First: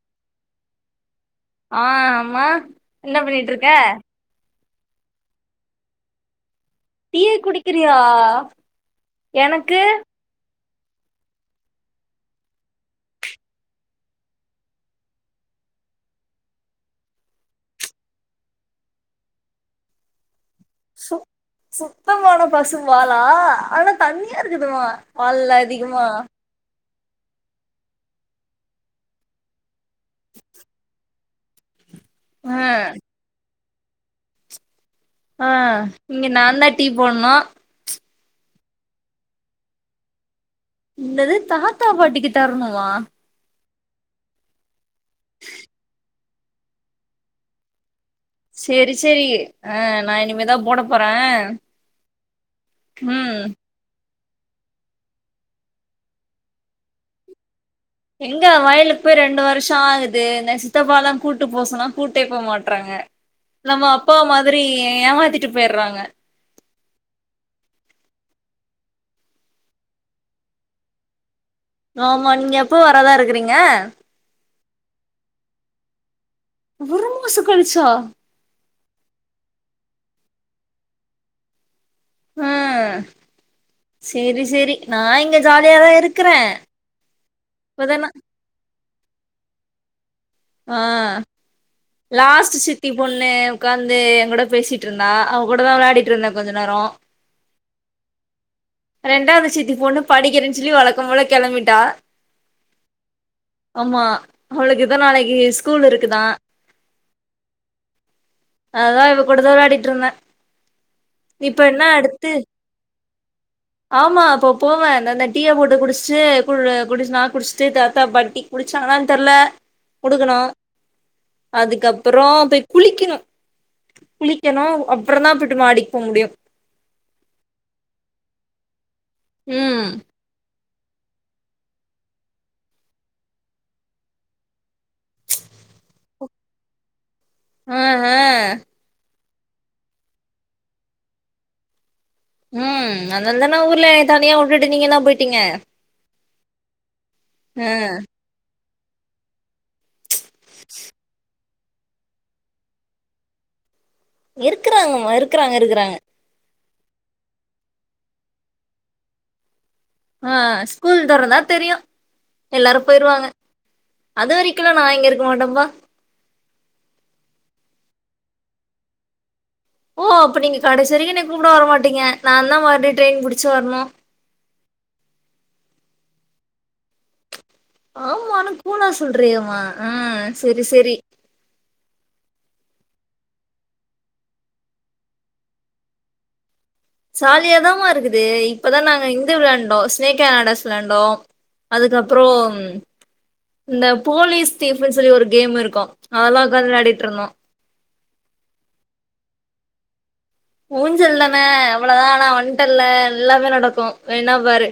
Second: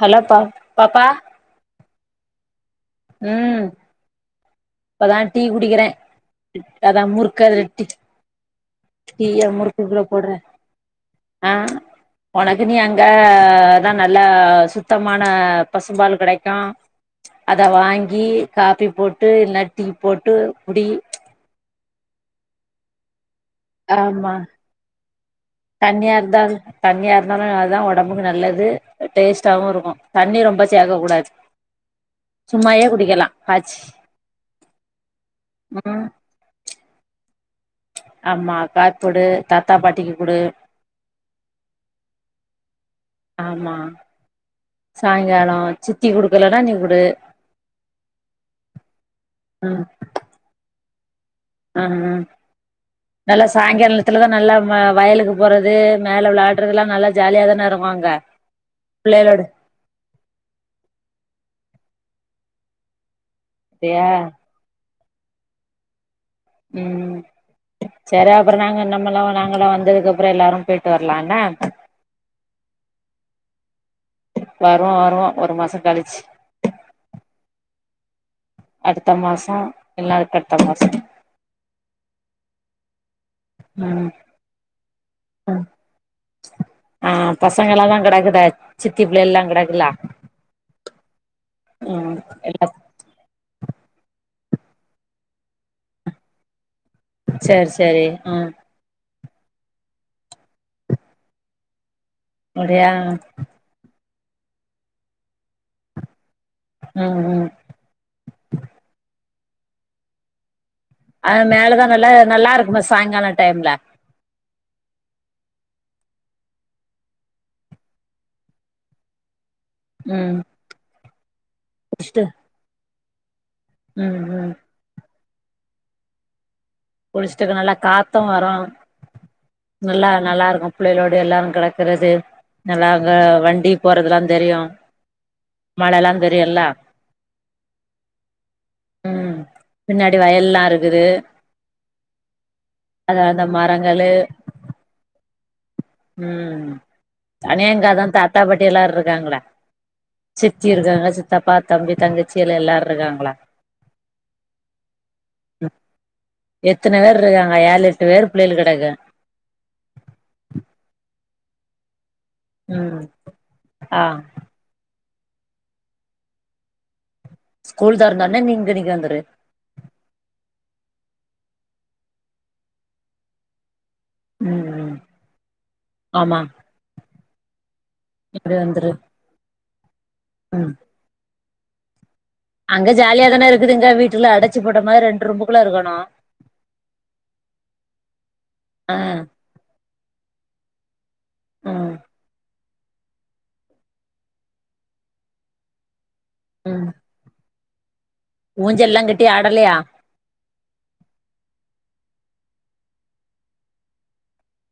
hello பா பாப்பா ஆ ஆமா என்ன பண்ணிட்டு ம் இருக்க இப்பதா டீ குடிக்கிறே அதா டீய முறுக்கு அதுல டீ குடிக்கிறியா டீய எனக்கு முறுக்குக்குள்ள போடுறே உனக்கு நீ அங்கதா நல்லா சுத்தமான பசும்பால் கெடைக்கு அத வாங்கி காபி போட்டு இன்ன டீ போட்டு குடி சு சுத்தமான பசும்பாலா ஆனா ஆமா தண்ணியா இருக்குதுமா பால்ல அதிகமா தண்ணியா இருந்தால் தண்ணியா இருந்தாலு அதா ஓடம்புக்கு நல்லது டேஸ்ட்டாவு இருக்கு தண்ணி ரொம்ப சேக்க கூடாது ஆ சும்மாயே குடிக்கலா காச்சி ஆ ம் இங்க நான்தா டீ போட்னு ஆமா காப் போடு தாத்தா பாட்டிக்கு குடு என்னது தாத்தா பாட்டிக்கு தரணுமா ஆமா சாய்ங்காலோ சித்தி குடுக்கலனா நீ குடு செரி செரி ஆ ம் நா இனிமேதா போட போறே ஆ அ ம் நல்ல சாய்ங்கால த்துல தா நல்லா ம வயலுக்கு போறது மேலே விளாடுறதுலா நல்லா ஜாலியாக தான இருக்கு எங்க வயலுக்கு போய் ரெண்டு பிள்ளைகளோடு வருஷ ஆகுது இந்த சித்தப்பாலா கூட்டு போ சொன்னா கூட்டே போ மாட்டறாங்க நம்ம அப்டியா அப்பா மா திரி ஏமாத்திட்டு போயிறாங்க ம் சரி அப்புற நாங்க நம்மல்லா நாங்களா வந்ததுக்கு அப்புற எல்லாரு போயிட்டு வரலா என்னா ஆமா நீங்க எப்போ வரதா இருக்குறீங்க வருவோ வருவோ ஒரு மாசோ கழிச்சு ஒரு மாசோ கழிச்சா அடுத்த மாச இல்ல அதுக்கு அடுத்த மாச ம் ம் செரி செரி நா இங்க ம் ஜாலியாதா இருக்குறே ஆ பசங்க எல்லா தா கெடக்குத சித்தி பிள்ளை எல்லா கெடக்குலா ஆ ம் லாஸ்ட் எல்லா சித்தி பொண்ணு உக்காந்து என் கூட பேசிட்டு இருந்தா அவ கூட தா விளையாடிட்டு இருந்த கொஞ்ச நேரோ சரி சரி ஆ ரெண்டாவது சித்தி பொண்ணு படிக்கிறேன்னு சொல்லி வழக்கம் போல கெளம்பிட்டா அப்டியா ஆமா அவளுக்குதா நாளைக்கு ஸ்கூல் இருக்குதா ம் ம் அதா இவ கூடதா விளாடிட்டு இருந்தே அது மேலதா நல்லா நல்லா இருக்குமே சாயங்கால டைம்ல ஆமா அப்போ போவே த இந்த டீ ய போட்டு குடிச்சிட்டு கு குடிச்சு நா குடிச்சிட்டு தாத்தா பாட் ட்டி குடிச்சாங்களானு தெர்ல ம் குடுக்கணு குடிச்சிட்டு அதுக்கப்புறோ போய் குளிக்கணு ம் ம் குளிக்கணு அப் புறோ தா போட்டு மாடிக்கு போ முடியு குளிச்சுட்டுக்கு நல்லா காத்து வரு ம் நல்லா நல்லா இருக்கு புள்ளைையகளோடு எல்லாரு கெடக்குறது நல்லா அங்க வண்டி போறதுல்லா தெரியு எல்லா தெரியுல்ல ஆ அ ம் பின்னாடி வயல்லா இருக்குது ம் அது அந்த அதனால்தனா ஊர்ல மரங்களு தனியா உட்டுட்டு நீங்கலா போயிட்டீங்க அ தனிய எங்க அதா தாத்தாபாட்டி எல்லா இருக்காங்கள சித்தி இருக்காங்க சித்தப்பா தம்பி தங்கச்சியில எல்லாரு இருக்காங்களா இருக்குறாங்கம்மா இருக்குறாங்க இருக்குறாங்க எத்தன பேர் ருக்காங்க ஏழு எட்டு பேர் பிள்ளைகள் கடக்கு அ அ ஸ்கூல் தொறந்தா தெரியு எல்லாரு ம் போயிருவாங்க ஆ அதுவரி கில்லா நா இங்க இருக் மாட்டம்பா ஸ்கூல் தொறந்தோனே நீ இங்கனிக்கி வந்துரு ஓ அப்ப நீங்க கடைசி வரக்கு என்ன கூப்ட வர மாட்டிங்க நாந்தா மறுடி ட்ரெயின் புடுச்சி வர்ணு ம் ம் ஆமா ஆமானு இப்டி கூலா வந்துரு சொல்றியாமா ஆ செரி ம் செரி அங்க ஜாலியாதான இருக்குதுங்க வீட்டுல அடச்சு போட்ட மாரி ரெண்டு ரூம்புக்குள்ள இருக்கணு சாலியாதமா இருக்குது இப்பதா ஆ நாங்க இந்த விளாண்டோ ஸ்னேக் எ லேன்டர்ஸ் வளாயாண்டோ ம் அதுக்கப்புறோ இந்த போலீஸ் தீஃப்ன்னு சொல்லி ஒரு கேம் இருக்கு அதல்லா உக்காந் விளாடிட்ருந்தோ ஊஞ்செல்லா கட்டி ஆடலையா ஊஞ்சல் தான அவளதா நா ஆனா வன்ட்டல்ல எல்லாமே நடக்கு வேனா பாரு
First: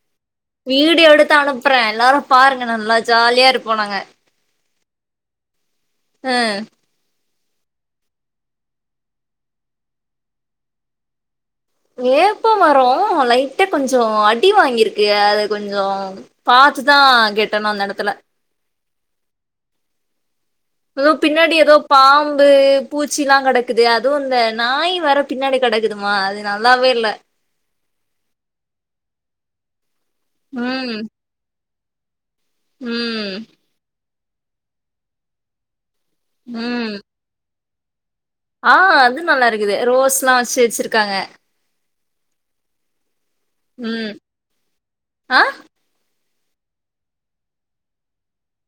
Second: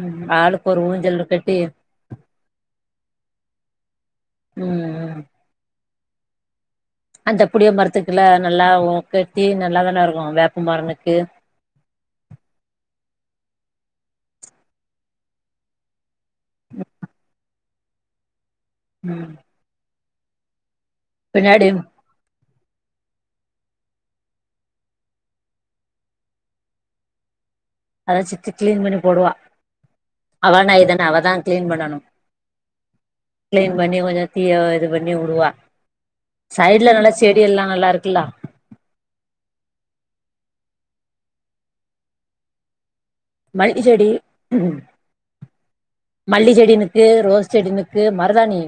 ம் ஆளுக்கு ஒரு வீடியோ ஊஞ்சல் எடுத்து கட்டி அனுப்புறே எல்லாரு பாருங்க நல்லா ஜால்யா இருப்போ நாங்க அ அ அ அந்த புடிய மரத்துக்கில நல்லாவு கட்டி நல்லாதான இருக்கு வேப்ப மரனுக்கு ஏப்போ மரோ லைட்ட கொஞ்சோ அடி வாங்கிருக்கு அத கொஞ்சோ பாத்துதா கெட்டணு அந்த எடத்துல ம் அது பின்னடி பின்னாடி எதோ பாம்பு பூச்சில்லா கடக்குது அதுவு இந்த நாய் வேற பின்னாடி கடக்குதுமா அது நல்லாவே இல்ல அத சித்தி க்ளீன் பண்ணி போடுவா அவான ம் இதன அவதா க்ளீன் பண்ணனு ம் க்ளீன் பண்ணி கொஞ்சோ தீய இது பண்ணி உடுவா ம் சைட்ல நல்ல செடி எல்லா நல்லாருக்கில்லா ஆ அது நல்லாருக்குது ரோஸ்ல்லா வச்சி வெச்சிருக்காங்க மல்ட்டி செடி ம் ஆ மல்டி செடினுக்கு ரோஸ் செடினுக்கு மருதானி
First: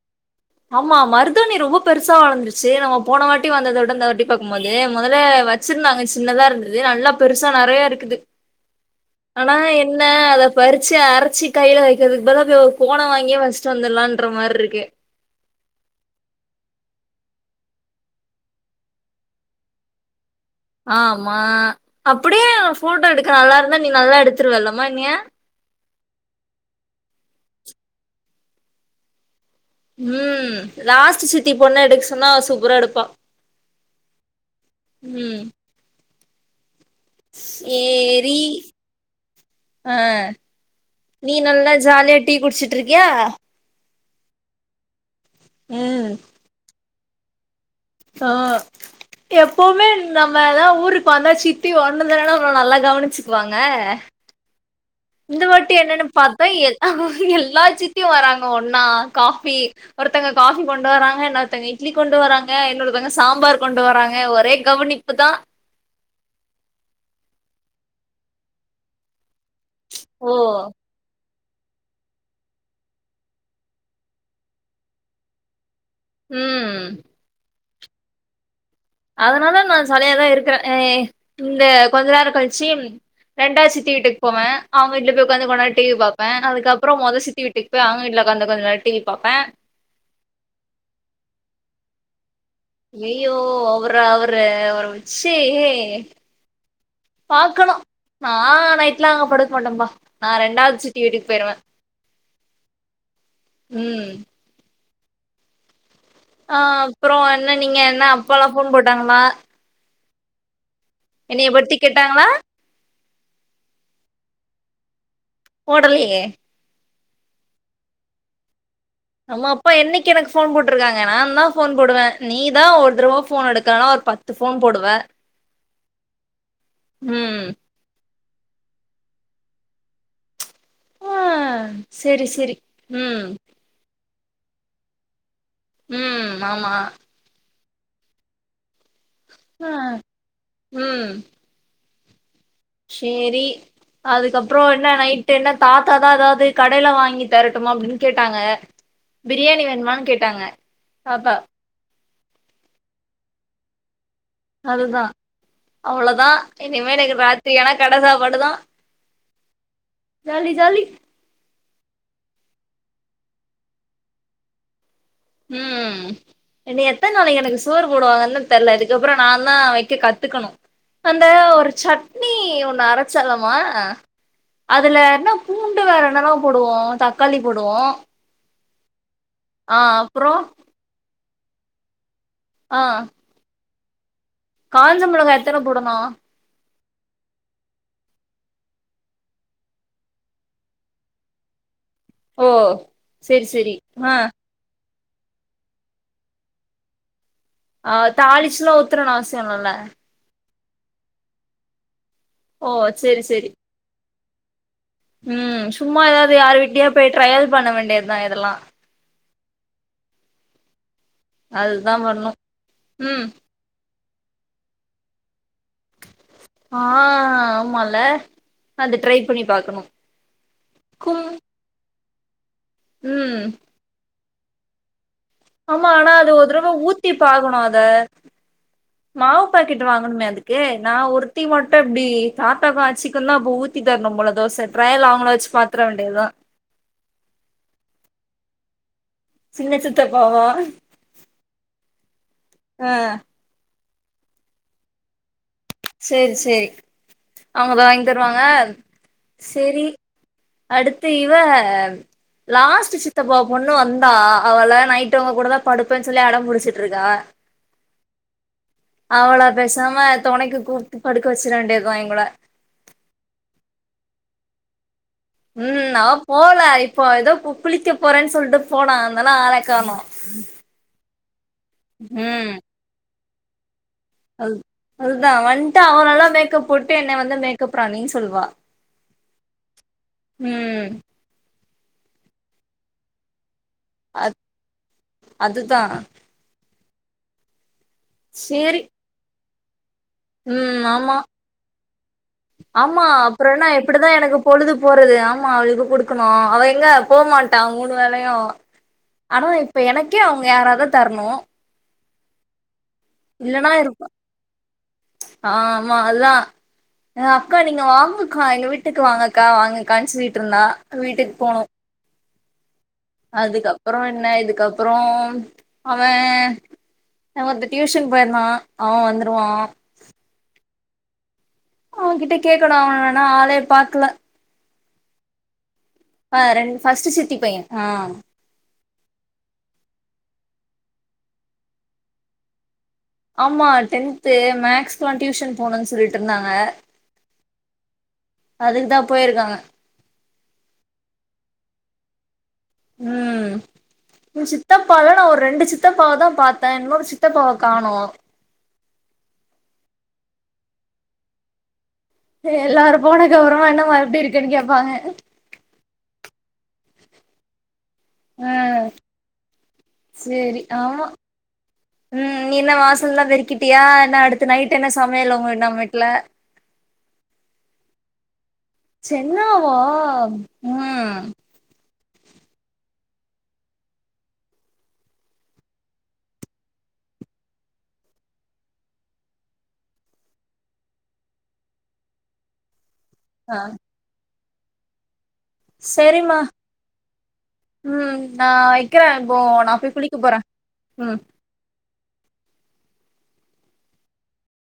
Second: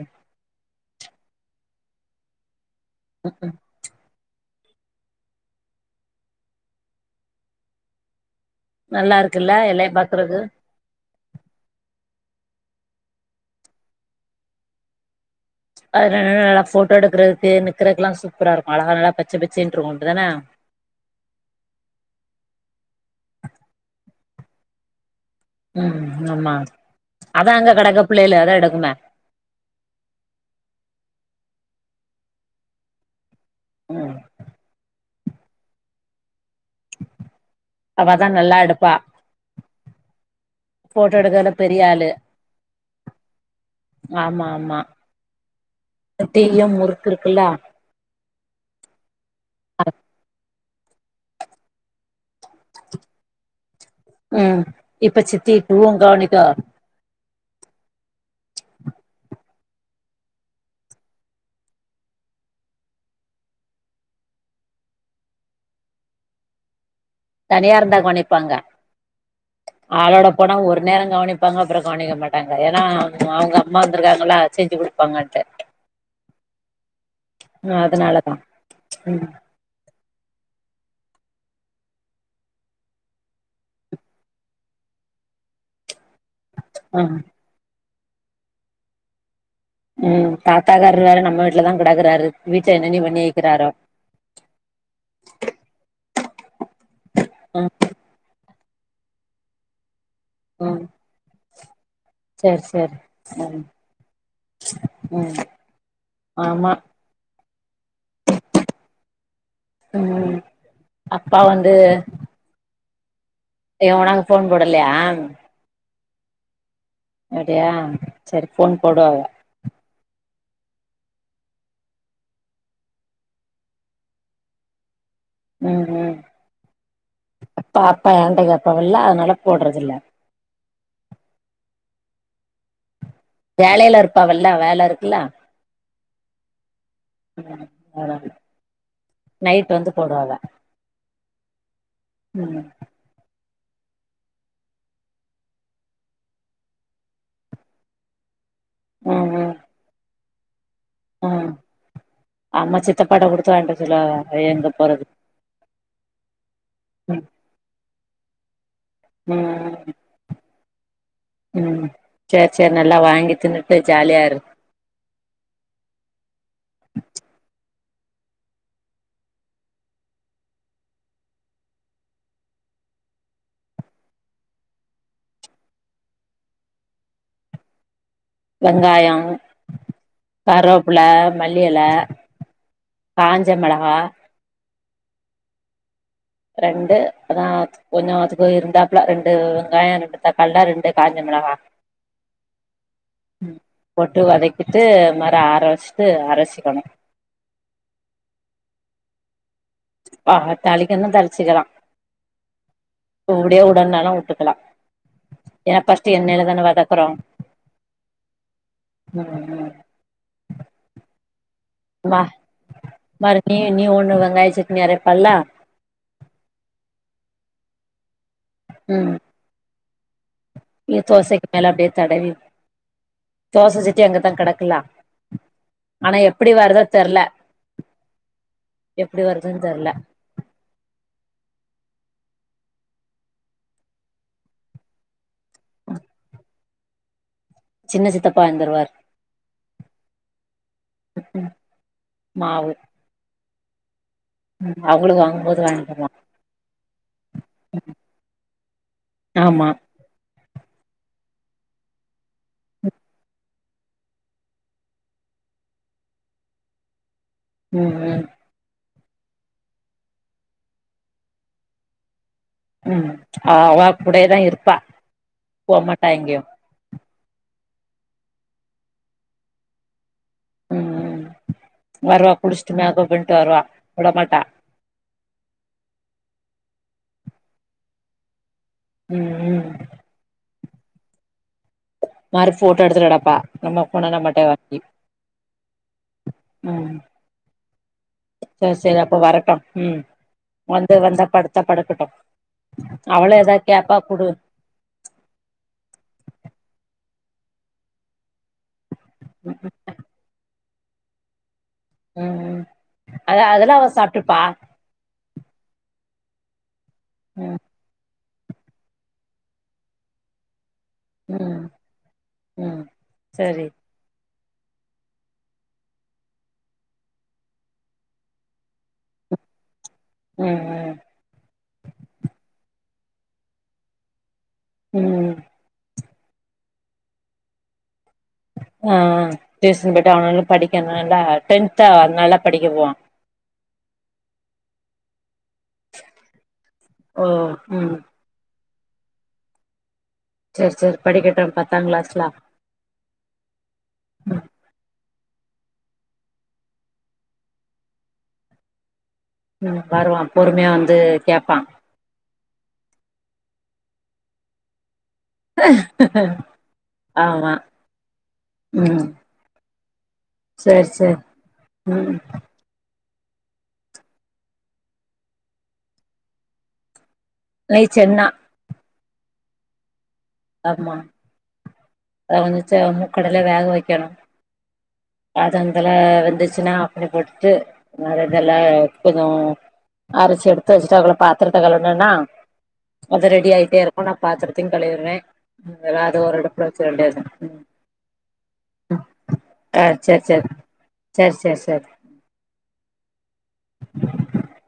ஆமா மருதாணி ரொம்ப பெருசா வளந்துருச்சு நம்ம போன வாட்டி வந்ததோட் இந்தந்த வாட்டி பாக்கும்போது மொதல வச்சிருந்தாங்க சின்னதா இருந்துது நல்லா பெருசா நறையா இருக்குது நல்லா இருக்குல்ல அனா எல்லாயு என்ன பாக்குறக்கு அத பறுச்சி அரச்சி கைல வைக்கற்துக்கு பதுலா போய் ஒரு கோண வாங்கி வச்சுட்டு வந்துர்லான்ற மார்ருக்கு அது நல்ல நல்லா போட்டோ எடுக்கறதுக்கு நிக்கிறதுக்குல்லா சூப்பரா இருக்கு அழக நல்லா பச்ச பச்சேன்ருக்கு அப்டுதான ஆமா அப்புடியே போட்டோ எடுக்க நல்லா இருந்தா நீ நல்லா எடுத்துருவ இல்லம்மா என்ய ம் ஆமா அதா அங்க கடக்க புள்ளைல அதா எடுக்குமே ம் லாஸ்ட் சித்தி பொண்ண எடுக்க சொன்னா சூப்ரா எடுப்பா ம் ம் அவதா ஏரி நல்லா எடுப்பா அ போட்டோ நீ எடுக்கறதுல நல்லா பெரிய ஆளு ஜாலியா டீ குடிச்சிட்ருக்கியா ஆமா ஆமா ம் டீ யு முறுக் இருக்குல்ல தோ எப்போவுமே நம்ம எல்லா ஊருக் வந்தா சித்தி ஒன்ன தான நம்ள நல்லா கவனிச்சிக்வாங்க ம் இப்ப சித்தி டூவு பாத்தா கவுனிக்கோ எல்லா எல்லா சித்தியு வராங்க ஒன்னா காஃபி ஒருத்தங்க காஃபி கொண்டு வராங்க இன்னொருத்தங்க இட்லி கொண்டு வராங்க இன்னொருத்தங்க சாம்பார் கொண்டு வராங்க ஒரே கவனிப்புதா தனியா இருந்தா கவனிப்பாங்க ஆளோட ஓ போனா ஒரு நேரோ கவனிப் பாங்க அப்புற கவனிக்க மாட்டாங்க ஏன்னா அவ அவுங்க அம்மா வந்திருக்காங்களா செஞ்சு குடுப்பாங்கட்டு ம் ம் அதனாலதா ம் அதனால நா சலய தா இருக்குறே அ இந்த கொஞ்ச நேர கழிச்சி ரெண்டாது சித்தி வீட்டுக் போவ அவுங்க வீட்ல போய் உக்காந்து கொஞ்ச நேரோ டிவி பாப் ப அதுக்கப்றோ ஆ மொத சித்தி வீட்டுக்கு பேய் அவுங்க வீட்ல உக்காந்து கொஞ்ச நேரோ டிவி பாப்பே ம் தாத்தாக்கார்ரு வேற நம்ம வீட்லதா கெடக்குறாரு வீட்ட என்னென்னி பண்ணி அய்யோ வைக்கிறாரோ அவர அவரு அவர வச்சி பாக்கணு ம் நா நைட்லா அங்க படுக் மாட்ட பா நா ரெண்டாது ம் சித்தி வீட்டுக் போயிருவே சேரி சேரி ம் ம் அ ஆமா அப்றோ என்ன நீங்க என்ன அப்பாலா போன் போட்டாங்ளா ம் அப்பா பத்தி வந்து கேட்டாங்களா ஏ உனக்கு போன் போடலயா போடலயே அப்டியா செரி போன் போடுவாவ நம்ம அப்பா என்னக்கி எனக்கு போன் போட்ருக்காங்க நா தா போன் போடுவே நீ தா ஒரு தருவ போன் எடுக்கலனா ஒரு பத் த்து போன் போடுவ ம் ம் ம் தாத்தா எனட கேப்பாவல்ல அதனால போட்றதுல்ல செரி செரி ம் வேலையில இருப்பாவல்ல வேல இருக்குல்ல ம் ஆமா [inaudible] ஆ நைட்டு வந்து போடுவாவ ம் ம் சேரி அதுக்கப்றோ என்ன நைட்டு் என்ன தாத்தாதா ஏதாவது கடையில வாங்கி தரட்டுமா அப்டின் கேட்டாங்க ம் ம் பிரியாணி வேணுமான் கேட்டாங்க தாத்தா ம் ஆமா சித்தப்பாட்ட குடுத்து வாங்ட்டு வர சொல்லுவாவ அதுதா அவ்ளோதா இனிமே எனக்கு ம் ராத்திரி ஆனா கட சாப்பாடுதா ம் ஜாலி ஜாலி ம் சேர் சேர் நல்லா வாங்கி தின்னுட்டு ஜாலியா இரு ம் இன்னு எத்தன் நாளைக்கு எனக்கு சோறு போடுவாங்கன்னு தா தெர்ல இதுக்கப்றோ நா தா வெக்க கத்துக்கணு அந்த ஒரு சட்னி ஒண்ணு அரச்சலாமா அதுல என்னா பூண்டு வேற என்னல்லா போடுவோ தக்காளி போடுவோ வெங்காயம் ஆ அப்றோ கருவப்பில மல்லி இல ஆ காஞ்ச மெளகா காஞ்ச மிளகா எத்தன போடணு ரெண்டு அதா கொஞ்சோ அதுக்கு இருந்தாப்புல ரெண்டு வெங்காய ரெண்டு தாக்காளில்ல ரெண்டு காஞ்ச மிளகா ஓ செரி செரி ஆ இத்து மற ஆர வச்ட்டு அரச்சிக்கனு ஆ தாளிச்லா ஊத்தனு அவசிய இல்லல்ல ஆ தாளிக்கன்னா தாளிச்சிக்கலா ஓ சேரி சேரி இப்டியே உடன்னாலு உட்டுக்கலா ம் ஏன்னா சும்மா ஃபர்ஸ்ட் ஏதாவது எண்ணெயில யாரு தான வீட்லயோ வதக்குறோ போய் டிரயல் பண்ண வேண்டியதா இதெல்லா ம் ம் அதுதா மா பண்ணு ம் மறு நீ நீ ஒண்ணு வெங்காய சட்னி அரைப்பல்ல ஆ ஆமா இல்ல ம் நீர் கும் தோசைக்கு மேல அப்டியே தடவி ம் தோச சட்டி அங்கதா கெடக்கில்லா ஆமா ஆனா அது ஒரு தரவ ஊத்தி தெர்ல பாக்கனு அத எப்படி மாவு வருதுன்னு பாக்கெட் தெர்ல வாங்கனுமே அதுக் கே நா ஒருத்தி மட்டு எப்டி தாத்தாக்கு ஆச்சிக்கு தா அப்ப ஊத்தி தரனு போல தோச ட்ரயல் அவுங்கள வச்சி பாத் வித்ற வேண்டியதா சின்ன சித்தப்பா வந்துருவாரு சின்ன சித்தப்பா வா மாவு அ ம் அவுங்களுக்கு வாங்கு போது வாய்ங்கிவே செரி செரி அவுங்க வாங்கி தருவாங்க ஆமா செரி அடுத்து இவ லாஸ்ட் சித்தப்பா பொண்ணு வந்தா அவள நைட் உங்க கூட தா படுப்பேன் சொல்லி அட புடிச்சிட்ருக்கா ம் ம் அவள பேசாம தொனைக்கு கூப்ட்டு படுக்க வச்சிற வேண்டியதா இவள ம் அவ அவ கூடயேதா இருப்பா ம் நா போமாட்டா எங்கேயு போல அய் போ ஏதோ கு குளிக்க போறேன் சொல்ட்டு போனா அதனால ஆள கானோ ம் ம் வருவா குளிச்ட்டு மேக் அப் பண்ட்டு வருவா விட மாட்டா அது அதுதா வன்ட்டு அவ நல்லா மேக்கப் போட்டு என்ன வந்து மேக்கப் ராணி சொல்வா ம் ம் ம் மாறி போட்டோ எடுத்துக் கெடப்பா நம்ம ஃபோனுனா அ மட்டு அப்டி அதுதா ம் செரி சேரி செரி அப்ப வரட்டு ம் ம் வந்து ஆமா வந்தா படுத்தா படுக்கட்டு ஆமா அவளே அப்புறோ என்ன ஏதாவத் கேப்பா இப்டிதா குடு எனக்கு பொழுது போறது ஆமா அவளுக்கு குடுக்கணு அவ எங்க போ மாட்டா மூணு வேலையு ஆனா இப்ப எனக்கே அவுங்க யாராதா தரனு ம் ம் அத இல்லனா அதெல்லா அவ இருக்கு சாப்ட்டுப்பா ஆமா அதுதா அ அக்கா ம் நீங்க வாங்கு கா எங்க வீட்டுக்கு வாங்கக்கா வாங்கக்கான் சொல்லிட் இருந்தா வீட்டுக்கு போனோ ம் ம் சரி அதுக்கப்புறோ என்ன இதுக்கப்புறோ அவெ இங்க ஒருத்த டியூஷன் போய்ருந்தா அவ வந்துருவா ம் ம் அவகிட்ட கேக்குணு அவன நா ஆலே பாக்கல ம் ஆ ரெண் ஃபர்ஸ்ட்டு சித்தி பைய ஆ ஆ டியூசன் போயிட்டு அவனால படிக்குனுல டென்த் ஆ அதனால படிக்க போணு ஆமா டென்த்து மேக்ஸ்குல்லா டியூஷன் போணுனு சொல்லிட்டு இருந்தாங்க ஓ ம் அதுக்கு தா போயிருக்காங்க சேர் சேர் படிக்கட்டு பத்தா கிளாஸ்ல ம் உ சித்தப்பாவுல நா ஒரு ரெண்டு சித்தப்பாவ தா பாத்த இன்னொரு சித்தப்பாவ காணு ம் வருவா பொறுமையா வந்து கேட்பா எல்லாரு போன அப்றோ என்னமா எப்டி இருக்குன்னு கேப்பாங்க ஆமா ஆ ம் சேரி ஆமா ம் நீ என்ன வாசலெல்லா பெருக்கிட்டியா என்னா அடுத்து நைட் என்ன சமையல் உங்க நம்ப வீட்ல [inaudible] நைட் சென்னா சென்னாவா ஆமா ம் அத கொஞ்சச முக்கடல வேக வைக்குணு அதுங்கல வெந்துச்சுன்னா அப்டி போட்டுட்டு வேற இதெல்லா எடுத்துக்கு அரிச்சு எடுத்து வச்சுட்டோ அப்றோ பாத்திரத்தா கழுவுனனா அது ரெடி ஆ ஆயிட்டே இருக்கு நா பாத்திரத்தையு கழுவிற்வே எல்லாரு ஒரு செரிம்மா எடத்தில வச்சிர வேண்டிய தா ம் ம் நா வக்கிற இப்போ நா போய் குளிக்க போறே ம் செர் செர் செர் [unintelligible]